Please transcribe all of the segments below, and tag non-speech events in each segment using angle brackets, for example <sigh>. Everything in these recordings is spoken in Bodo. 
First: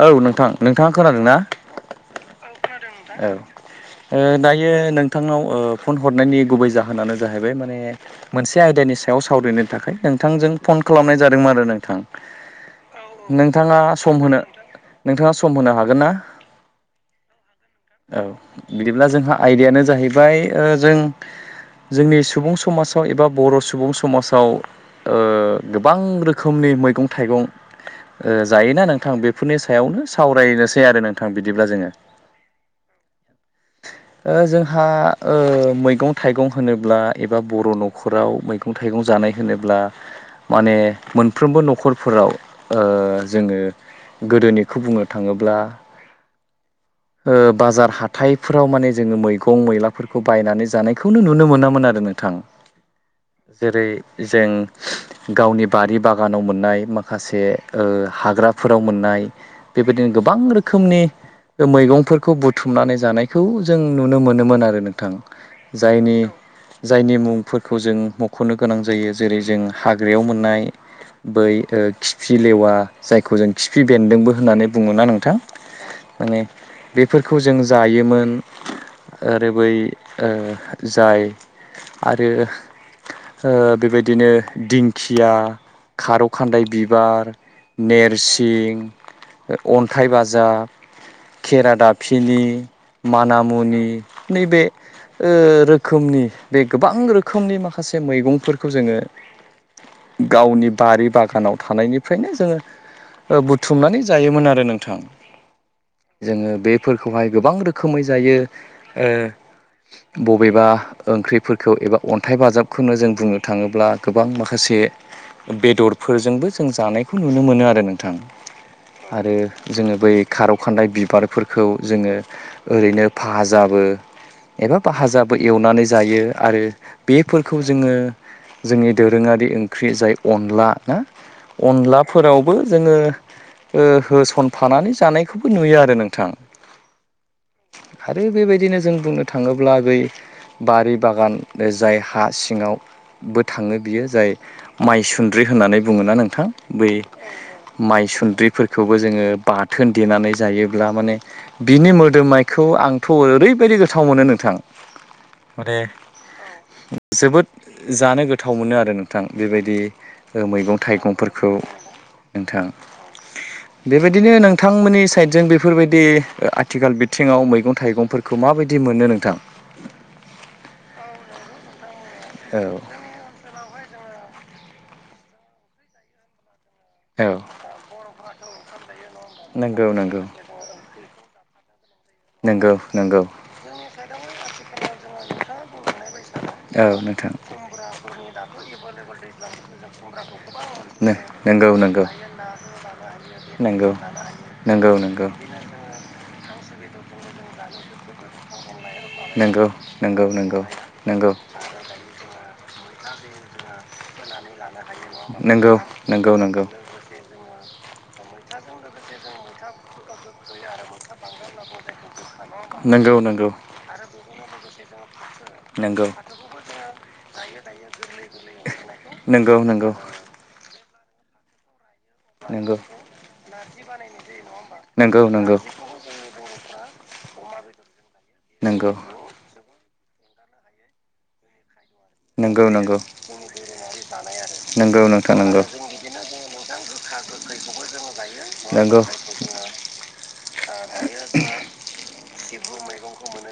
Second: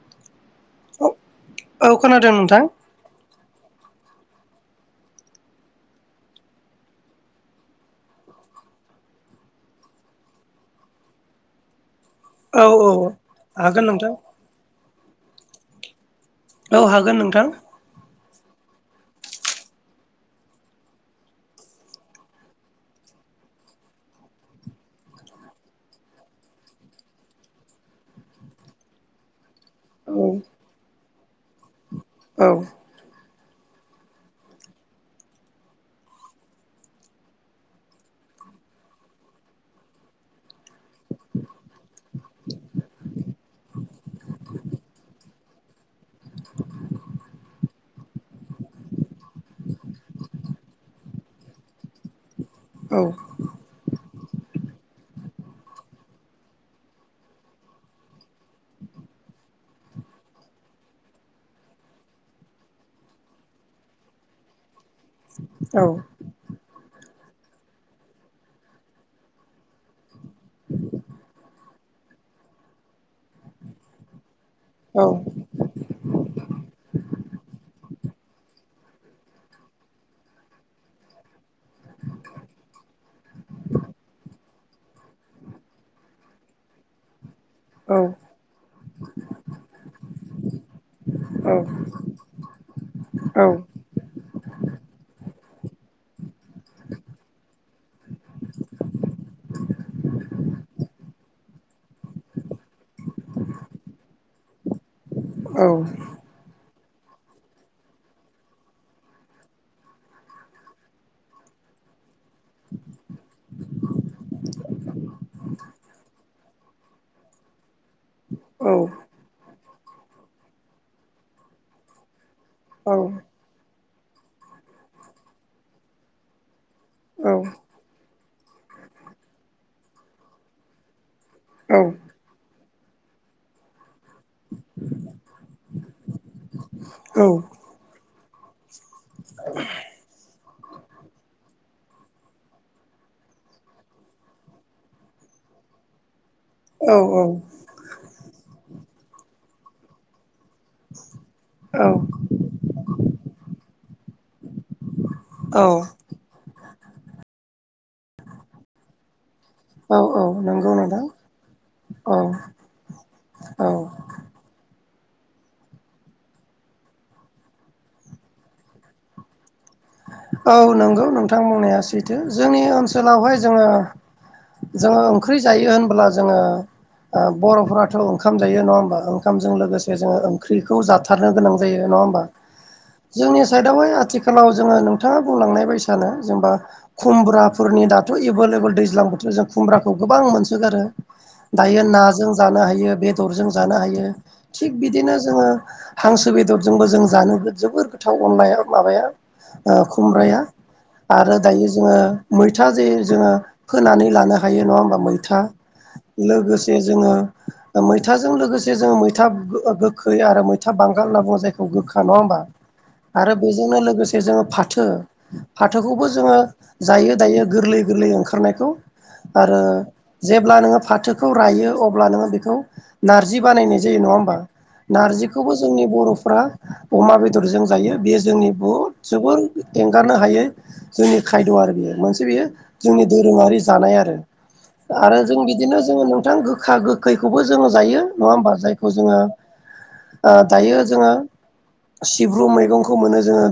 औ नोंथां नोंथाङा औ खोनादों ना? औ खोनादों नोंथां। औ ओ दायो नोंथांनाव ओ फन हरनायनि गुबै जाहोनानो जाहैबाय माने मोनसे आयदा नि सायाव सावरायनो थाखाय नोंथांजों फन खालामनाय जादोंमोन आरो नोंथां। औ औ नोंथाङा हागोन नोंथां सम होनो नोंथाङा सम होनो हागोन ना? औ हागोन नोंथां औ बिदिब्ला जोंहा आयदायानो जाहैबाय ओ जों जोंनि सुबुं समाजाव एबा बर' सुबुं समाजाव ओ गोबां रोखोमनि मैगं थाइगं ओ जोयोना नोंथां बेफोरनि सायावनो औ सावरायनोसै आरो नोंथां बिदिब्ला जोङो। औ <inaudible> ओ जोंहा ओ मैगं थाइगं होनोब्ला एबा बर' न'खराव मैगं थाइगं जानाय होनोब्ला माने मोनफ्रोमबो न'खरफोराव ओ जोङो गोदोनिखौ बुंनो थाङोब्ला ओ बाजार हाथाइफोराव माने जोङो मैगं मैलाफोरखौ बायनानै जानायखौनो नुनो मोनामोन आरो नोंथां। औ जेरै जों गावनि बारि बागानाव मोननाय माखासे ओ हाग्राफोराव मोननाय बेबायदिनो गोबां रोखोमनि ओ मैगंफोर खौ बुथुमनानै जानायखौ जों नुनो मोनोमोन आरो नोंथां। औ जायनि जायनि मुंफोरखौ जों मख'नो गोनां जायो जेरै जों हाग्रायाव मोननाय बै ओ खिफि लेवा जायखौ जों खिफि बेन्दोंबो होननानै औ बुङोना नोंथां। माने बेफोरखौ जों जायोमोन। आरो बै ओ जाय आरो ओ बेबायदिनो दिंखिया, खारौ खान्दाय बिबार औ नोरसिं, अन्थाइ बाजाब, औ दाफिनि, औ मानामुनि नैबे ओ रोखोमनि बे गोबां रोखोमनि माखासे मैगंफोरखौ जोङो गावनि बारि बागानाव थानायनिफ्रायनो जोङो ओ बुथुमनानै जायोमोन आरो नोंथां। औ जोङो बेफोरखौहाय गोबां रोखोमै जायो ओ बबेबा ओंख्रिफोरखौ एबा अन्थाइ बाजाबखौनो जों बुंनो थाङोब्ला गोबां माखा से बेदरफोरजोंबो जों जानायखौ नुनो मोनो आरो नोंथां। आरो जोङो बै खारौ खान्दाइ बिबारफोर खौ जोङो ओरैनो फाजाबो एबा भाजाबो एवनानै जायो आरो बेफोरखौ जोङो जोंनि दोरोङारि ओंख्रि जाय अनला ओ अनलाफोराव बो जोङो ओ होसनफानानै जानायखौबो नुयो आरो नोंथां। औ। आरो बेबायदिनो जों बुंनो थाङोब्ला बै बारि बागान जाय हा सिङाव बो थाङो बियो जाय माइसुन्द्रि होननानै बुङोना नोंथां। बै माइसुन्द्रिफोरखौबो जोङो बाथोन देनानै जायोब्ला माने बिनि मोदोमनायखौ आंथ' ओरैबायदि गोथाव मोनो नोंथां। औ औ माने जोबोद जानो गोथाव मोनो आरो नोंथां। बेबायदि औ नंगौ मैगं नोंथां थाइगंफोरखौ औ नोंथां। औ बेबायदिनो नोंथांमोननि साइडजों बेफोरबायदि आथिखाल बिथिङाव मैगं थाइगंफोरखौ माबायदि मोनो नोंथां। औ नंगौ नोंथां बुंनाया सैथो जोंनि औ ओनसोलावहाय जोङो। जोङो ओंख्रि जायो होनब्ला जोङो औ बर'फोराथ' ओंखाम जायो नङा होमबा ओंखामजों नंगौ लोगोसे जोङो नंगौ ओंख्रिखौ जाथारनो गोनां यो नङा होनबा नंगौ नंगौ जोंनि सायदावहाय आथिखालाव जोङो नोंथाङा बुंलांनाय बै साना जेनबा औ नोंथां खुमब्राफोरनि दाथ एबालेबोल दैजां बोथोर ज खौ गोबां मोनसोगारो। नंगौ दायो नंगौ नाजों जानो हायो बेदरजों जानो नंगौ हायो थिग नंगौ बिदिनो नंगौ जोङो हां सो बेदरजोंबो जों जानो जोबोर गोथाव अनलाया माबाया नंगौ ओ नंगौ खुमब्राया नंगौ नंगौ आरो दायो जोङो मैथा जे जोङो फोनानै लानो हायो नङा होमबा मैथा नंगौ नंगौ लोगोसे जोङो मैथाजों लोगोसे जोङो मैथा गोखै आरो मैथा बांगाल होनना बुङो जायखौ गोखा नङा होनोमबा। नोंगौ नोंगौ। जोङो फाथो फाथोखौबो जोङो जायो दायो गोरलै गोरलै ओंखारनायखौ। आरो नंगौ नंगौ जेब्ला नोङो फ थोखौ रायो अब्ला नोङो बेखौ नारजि बानायनाय जायो नङा होम्बा। नंगौ नंगौ नारजिखौबो जोंनि बर'फ्रा अमा बेदरजों जायो बेयो जोंनि बुहुद नंगौ एंगारनो हायो जोंनि खायद' आरो बेयो। मोनसे बेयो नंगौ नंगौ जोंनि दोरोङारि जानाय आरो। नंगौ आरो नोंथां जों नंगौ बिदिनो जोङो नोंथां गोखा गोखैखौबो जोङो जायो नङा होम्बा जायखौ नंगौ जोङो ओ दायो जोङो सिब्रु मैगंखौ मोनो जोङो।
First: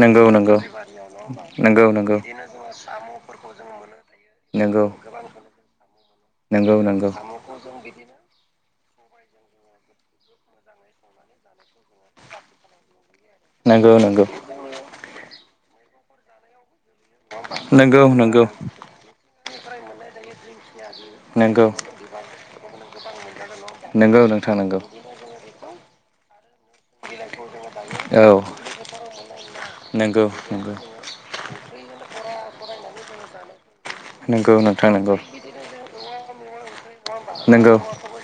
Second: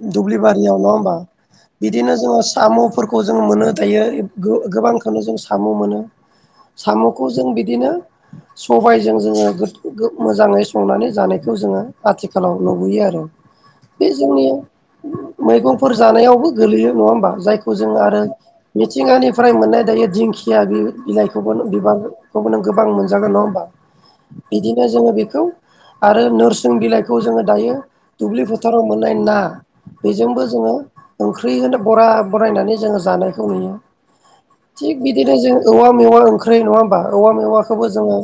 नंगौ दुबलि नंगौ बारिआव नङा होम्बा। नंगौ नंगौ बिदिनो जोङो साम'फोरखौ जों मोनो दायो गोबांखौनो जों साम' मोनो। नंगौ नंगौ साम'खौ जों बिदिनो सबायजों जोङो मोजाङै संनानै जानायखौ जोङो आथिखालाव नुबोयो आरो। नंगौ बे नंगौ। जोंनि मैगंफोर जानायावबो गोलैयो नङा होमबा जायखौ जों नंगौ आरो नंगौ मिथिंगानिफ्राय मोननाय दायो दिंखिया बिलाइ जायखौबो नंगौ बिबार बेखौबो नों गोबां मोनजागोन नङा होमबा नंगौ नोंथां नंगौ बिदिनो जोङो बिखौ आरो नो जों बिलाइखौ जोङो दायो औ दुब्लि फोथाराव मोननाय ना नंगौ बेजोंबो जोङो नंगौ ओंख्रि होन बरा बरायनानै जोङो जानायखौ नुयो। नंगौ नोंथां थिग नंगौ बिदिनो जों औवा मेवा ओंखा ख्रै नङा होमबा औवा नंगौ मेवाखौबो जोङो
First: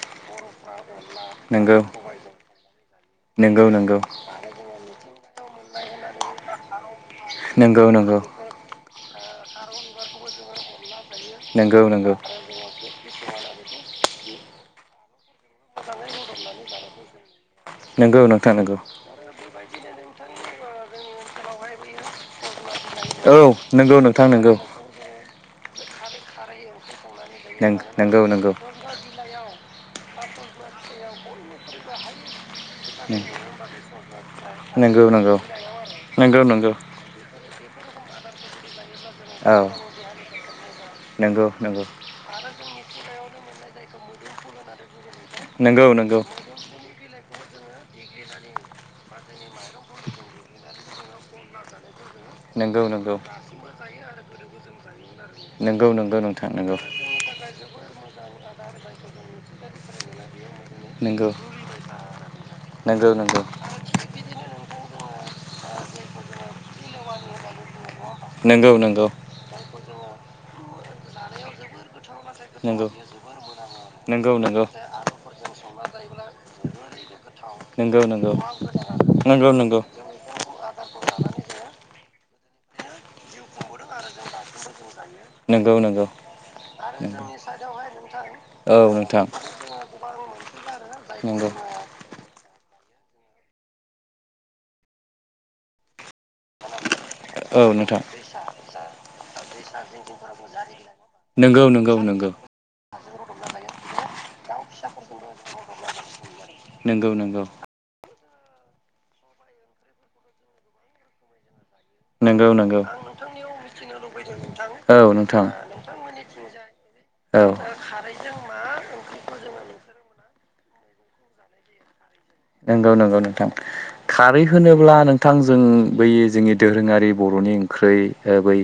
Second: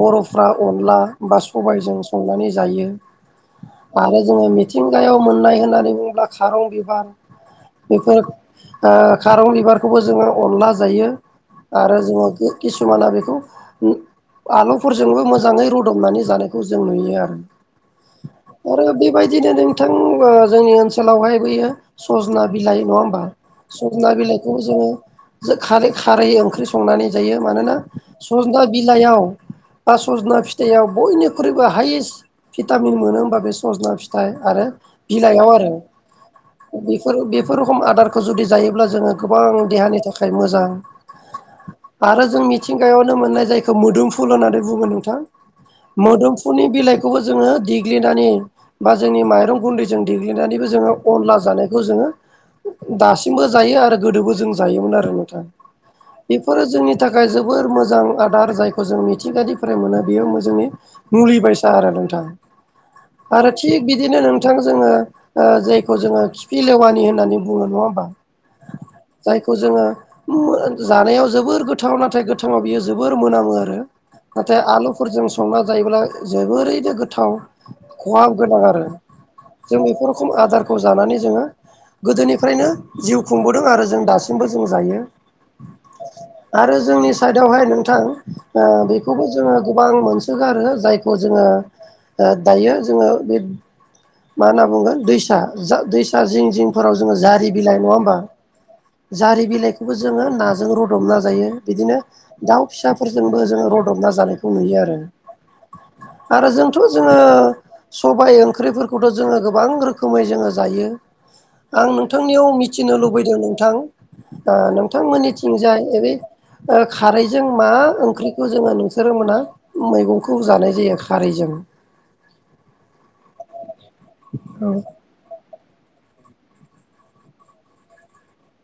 बर'फ्रा अनला बा नंगौ सबायजों संनानै जायो नंगौ नंगौ आरो जोङो मिथिंगायाव मोननाय होननानै जेनबा खारं बिबार नंगौ नंगौ बेफोर ओ खारं बिबारखौबो जोङो अनला जायो। नंगौ आरो नंगौ जोङो कि-किसुमाना बेखौ इ आलुफोरजोंबो मोजाङै रुदबनानै जानायखौ जों नुयो आरो। नंगौ नोंथां नंगौ आरो बे बायदिनो नों थों ओ जोंनि ओनसोलावहाय बेैयो सजना बिलाइ नङा होमबा औ नंगौ सजना नोंथां नंगौ बिलाइखौबो जोङो जो खारै खारै ओंख्रि संनानै जायो मानोना नंगौ नंगौ सजना बिलाइयाव बा सज'ना फिथाइयाव बयनिख्रुइबो हायेस्ट भिटामिन मोनो होमबा बे सज'ना फिथाइ आरो नंगौ नंगौ बिलाइयाव आरो। नंगौ नंगौ बेफोर बेफोर रोखम आदारखौ जुदि जायोब्ला जोङो गोबां औ देहानि थाखाय मोजां नंगौ नंगौ आरो जोंनि मिथिंगायावनो मोननाय जायखौ मोदोमफुल होननानै बुङो नोंथां नंगौ मोदोमफुलनि बिलाइ खौबो जोङो देग्लिनानै बा जोंनि माइरं गुन्दैजों देग्लिनानैबो जोङो अनला जानायखौ जोङो नंगौ नंगौ दासिमबो जायो आरो गोदोबो जों जायोमोन आरो नों थां नंगौ नंगौ नोंथां बेफोरो नंगौ जोंनि थाखाय जोबोर मोजां आ आरो जायखौ जों मिथिंगानिफ्राय मोनो बेयो मो जोंनि नंगौ मुलि बायसा आरो नोंथां नंगौ आरो थिग बिदिनो नोंथां जोङो ओ जायखौ जोङो खिफि लेवानि होननानै बुङो नङा होमबा। नंगौ नंगौ जायखौ जोङो मु ओ जानायाव जोबोर गोथाव ना थाय गोथाङाव बियो जोबोर मोनामो आरो नंगौ नंगौ नाथाय आलुफोरजों संना जायोब्ला जोबोरैनो गोथाव नंगौ खहाब नंगौ गोनां आरो। नंगौ नंगौ जों बेफोर खोम आदारखौ जानानै जोङो गोदोनिफ्रायनो जिउ खुंबोदों आरो जों दासिमबो जों जायो। नोंगौ नोंगौ। आरो जोंनि साइडावहाय नोंथां ओ औ नोंथां बेखौबो जोङो गोबां मोनसोगारो जायखौ जोङो नंगौ ओ दायो जोङो बेब मा होनना बुंगोन दैसा जा दैसा जिं जिंफोराव जोङो जारि औ बिलाइ नङा नोंथां होमबा जारि बिलाइ खौबो जोङो नाजों रुदबना जायो नंगौ नंगौ बिदिनो नंगौ दाउ फिसा फोरजोंबो जोङो रदबना जानायखौ नुयो आरो। आरो जोंथ' नंगौ जोङो नंगौ सबाय ओंख्रिफोरखौथ' जोङो गोबां रो खोमै जोङो जायो। आं नोंथांनियाव नंगौ नंगौ मिथिनो लुबैदों नोंथां ओ औ नोंथां नोंथांमोननिथिंजाय ओ बे ओ औ खारैजों मा ओंख्रिखौ जोङो नोंसोरो मोना मैगं खौ जानाय जायो खारैजों? नोंगौ नोंगौ नोंथां। खारै औ होनोब्ला नोंथां जों बै जोंनि दोरोङारि बर'नि ओंख्रै ओ बै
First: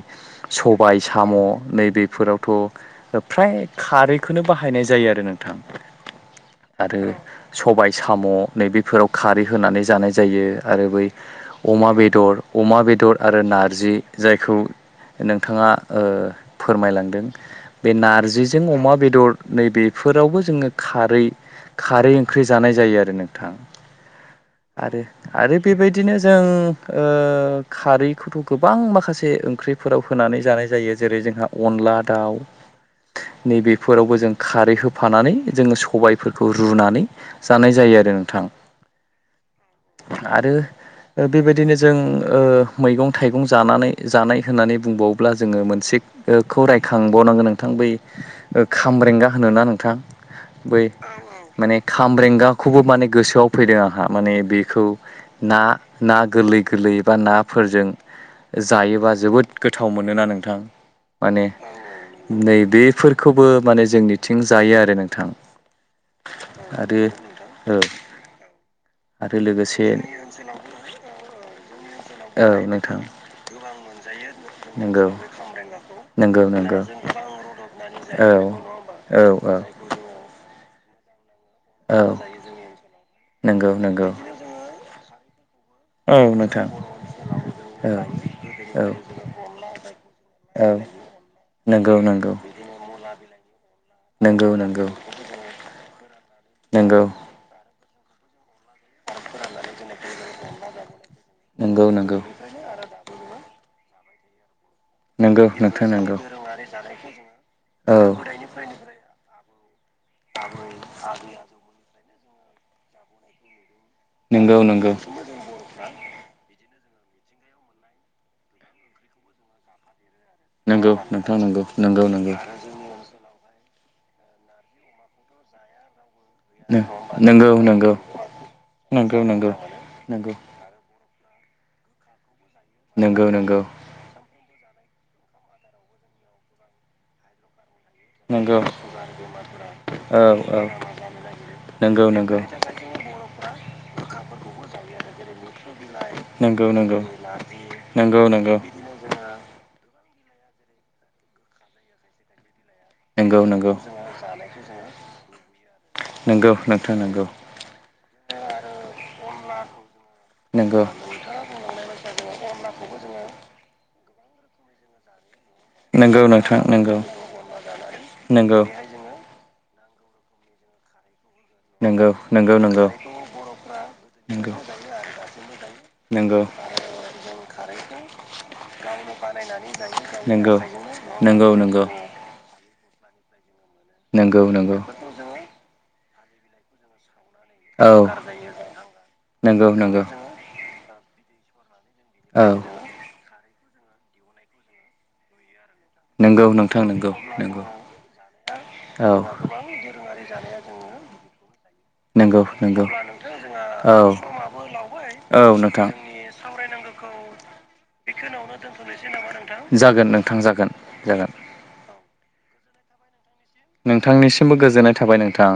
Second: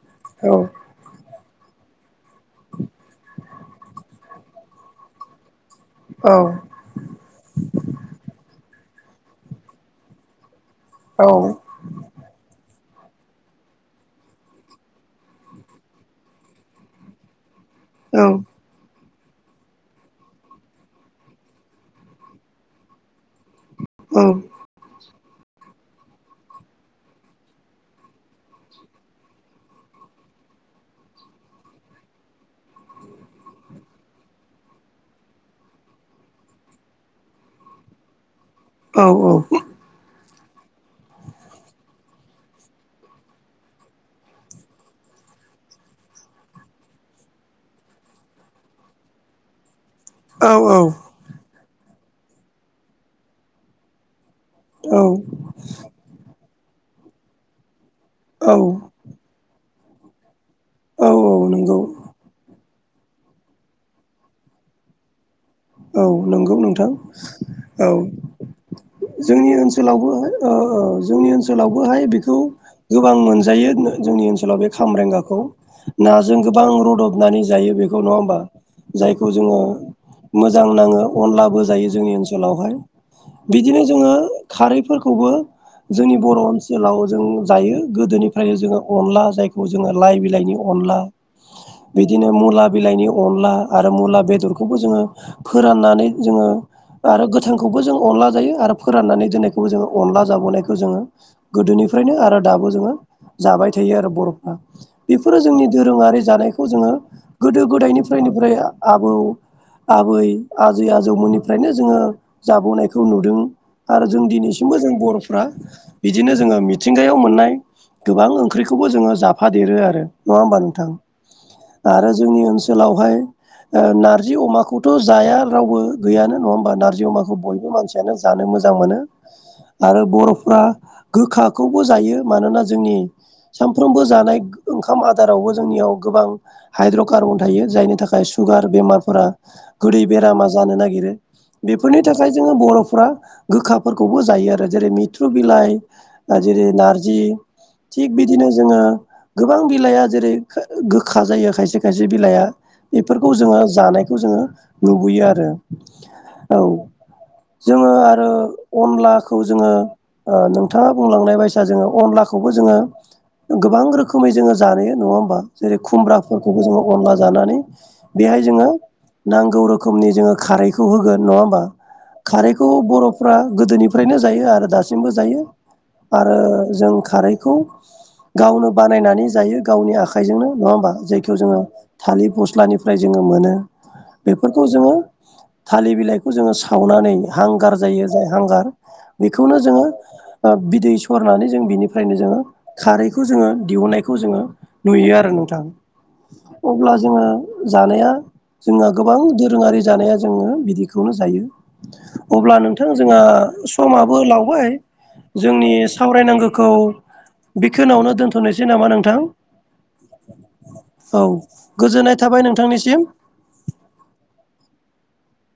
औ सबाय साम' नैबेफोराव थ' ओ फ्राय खारैखोनो बाहायनाय जायो आरो नोंथां। औ आरो सबाय साम' नैबेफोराव खारै होनानै जानाय जायो। आरो बै औ अमा बेदर अमा बे दर आरो नारजि जायखौ नोंथाङा ओ फोरमायलांदों। बे नारजिजों अमा बेदर नै बेफोरावबो जोङो खारै खारै ओंख्रि जानाय जायो आरो नों थां औ आरो आरो बेबायदिनो जों ओ खारैखौथ' गोबां माखासे ओंख्रिफोराव हो नानै जानाय जायो जेरै जोंहा अनला दाउ नै बेफोरावबो जों खारै होफानानै जोङो सबायफोरखौ रुनानै जानाय जायो आरो नोंथां औ औ। आरो ओ बेबायदिनो जों ओ मैगं थाइगं जानानै जानाय होननानै बुंबावोब्ला जोङो मोनसे ओ खौ रायखांबावनांगोन नोंथां बै ओ खामरेंगा होनोना नोंथां। बै माने खामब्रेंगाखौबो माने गोसोआव फैदों आंहा माने बेखौ ना ना गोरलै गोरलै बा नाफोरजों औ जायोबा जोबोद गोथाव मोनोना नोंथां औ माने औ नंगौ नैबे फोरखौबो माने जोंनिथिं जायो आरो नोंथां। औ नोंगौ नोंथां आरो औ। आरो जोंनि लोगोसे ओनसोलावबोहाय ओ जोंनि ओनसोलावबोहाय बेखौ औ नोंथां गोबां मोनजायो जोंनि ओनसोलाव बे नंगौ खामब्रेंगाखौ। नाजों नंगौ गोबां नंगौ रदबनानै जायो। बेखौ नङा औ होमबा, औ जायखौ औ जोङो मोजां नाङो। अनलाबो जायो औ जोंनि ओनसोलावहाय। नंगौ बिदिनो नंगौ जोङो खारैफोरखौबो औ जोंनि बर' नोंथां ओनसोलाव जों जायो औ गोदोनिफ्रायनो जोङो औ अनला जायखौ जोङो लाइ बिलाइनि औ अनला, नंगौ बिदिनो नंगौ मुला बिलाइनि अनला आरो मुला नंगौ बेदरखौबो नंगौ जोङो फोराननानै जोङो नंगौ आरो गोथांखौ बो जों अनला जायो आरो फोराननानै दोनायखौबो जोङो अनला जाबोनायखौ जोङो नंगौ गोदोनिफ्रायनो नंगौ आरो दाबो जोङो जाबाय थायो आरो बर'फ्रा। बेफोरो नंगौ जोंनि नोंथां नंगौ दोरोङारि जानायखौ जोङो गोदो औ गोदायनिफ्राय निफ्राय आबौ आबै आजै आजौमोननिफ्रायनो जोङो जाबोनायखौ नुदों आरो जों नंगौ दिनैसिमबो जों नंगौ बर'फ्रा बिदिनो जोङो मिथिंगायाव मोननाय गोबां ओंख्रिखौबो जोङो जाफादेरो आरो। नङा होमबा नोंथां। नंगौ नंगौ नंगौ आरो नंगौ जोंनि ओनसोलावहाय नारजि अमाखौथ' जाया रावबो गैयानो नङा होमबा नंगौ नारजि अमाखौ नंगौ बयबो नंगौ मानसियानो जानो मोजां मोनो। नंगौ नंगौ आरो बर'फ्रा गोखाखौबो जायो मानोना जोंनि नंगौ नंगौ सानफ्रोमबो जानाय ओंखाम आदारावबो जोंनियाव गोबां हाइद्र'कार्बन थायो, जायनि थाखाय नंगौ सुगार बेमारफोरा गोदै औ बेरामा औ जानो नागिरो। बेफोरनि नंगौ थाखाय नंगौ जोङो बर'फ्रा गोखाफोरखौबो जायो आरो जेरै थ्रु बिलाइ, नंगौ जेरै नंगौ नारजि थिग नंगौ नंगौ बिदिनो जोङो गोबां बिलाया जेरै गोखा जायो, खायसे खसे बिलाया बेफोरखौ नंगौ जोङो जानाय जोङो नुबोयो आरो। औ जोङो आरो अनलाखौ जोङो, नंगौ नोंथाङा बुंलांनाय बायसा जोङो अनला खौबो जोङो गोबां रोखोमै जोङो जायो नङा होमबा। जेरै नंगौ नोंथां खुमब्राफोरखौबो जोङो नंगौ अनला जानानै बेहाय नंगौ जोङो नांगौ रोखोमनि जोङो खारैखौ होगोन, नङा नंगौ <unintelligible> नोंथां नंगौ नंगौ खारैखौ बर'फ्रा गोदोनिफ्रायनो जायो आरो दासिमबो जायो। आरो नंगौ नंगौ जों खारैखौ गावनो बानायनानै जायो गावनि आखाइजोंनो नंगौ नंगौ नङा होमबा जायखौ नंगौ जोङो नंगौ थालिर फस्लानिफ्राय जोङो मोनो। नंगौ बेफोरखौ नंगौ नंगौ जोङो थालिर बिलाइखौ जोङो सावनानै हांगार औ जायो जाय हांगार बेखौनो नंगौ जोङो नंगौ बिदै सरनानै जों बिनि फ्रायनो जोङो औ खारैखौ जोङो दिहुननायखौ जोङो नुयो आरो नोंथां। नंगौ नोंथां अब्ला नंगौ जोङो नंगौ जानाया जोंहा औ गोबां दोरोङारि जानाया जोङो बिदिखौनो जायो, नंगौ अब्ला नंगौ नोंथां जोंहा औ समाबो लावबाय, औ जोंनि नोंथां सावरायनांगौखौ बिखिनावनो दोन्थ'नोसै नामा नोंथां। औ, जागोन नोंथां जागोन जागोन गोजोननाय थाबाय नोंथांनिसिम। नोंथांनिसिमबो गोजोननाय थाबाय नोंथां।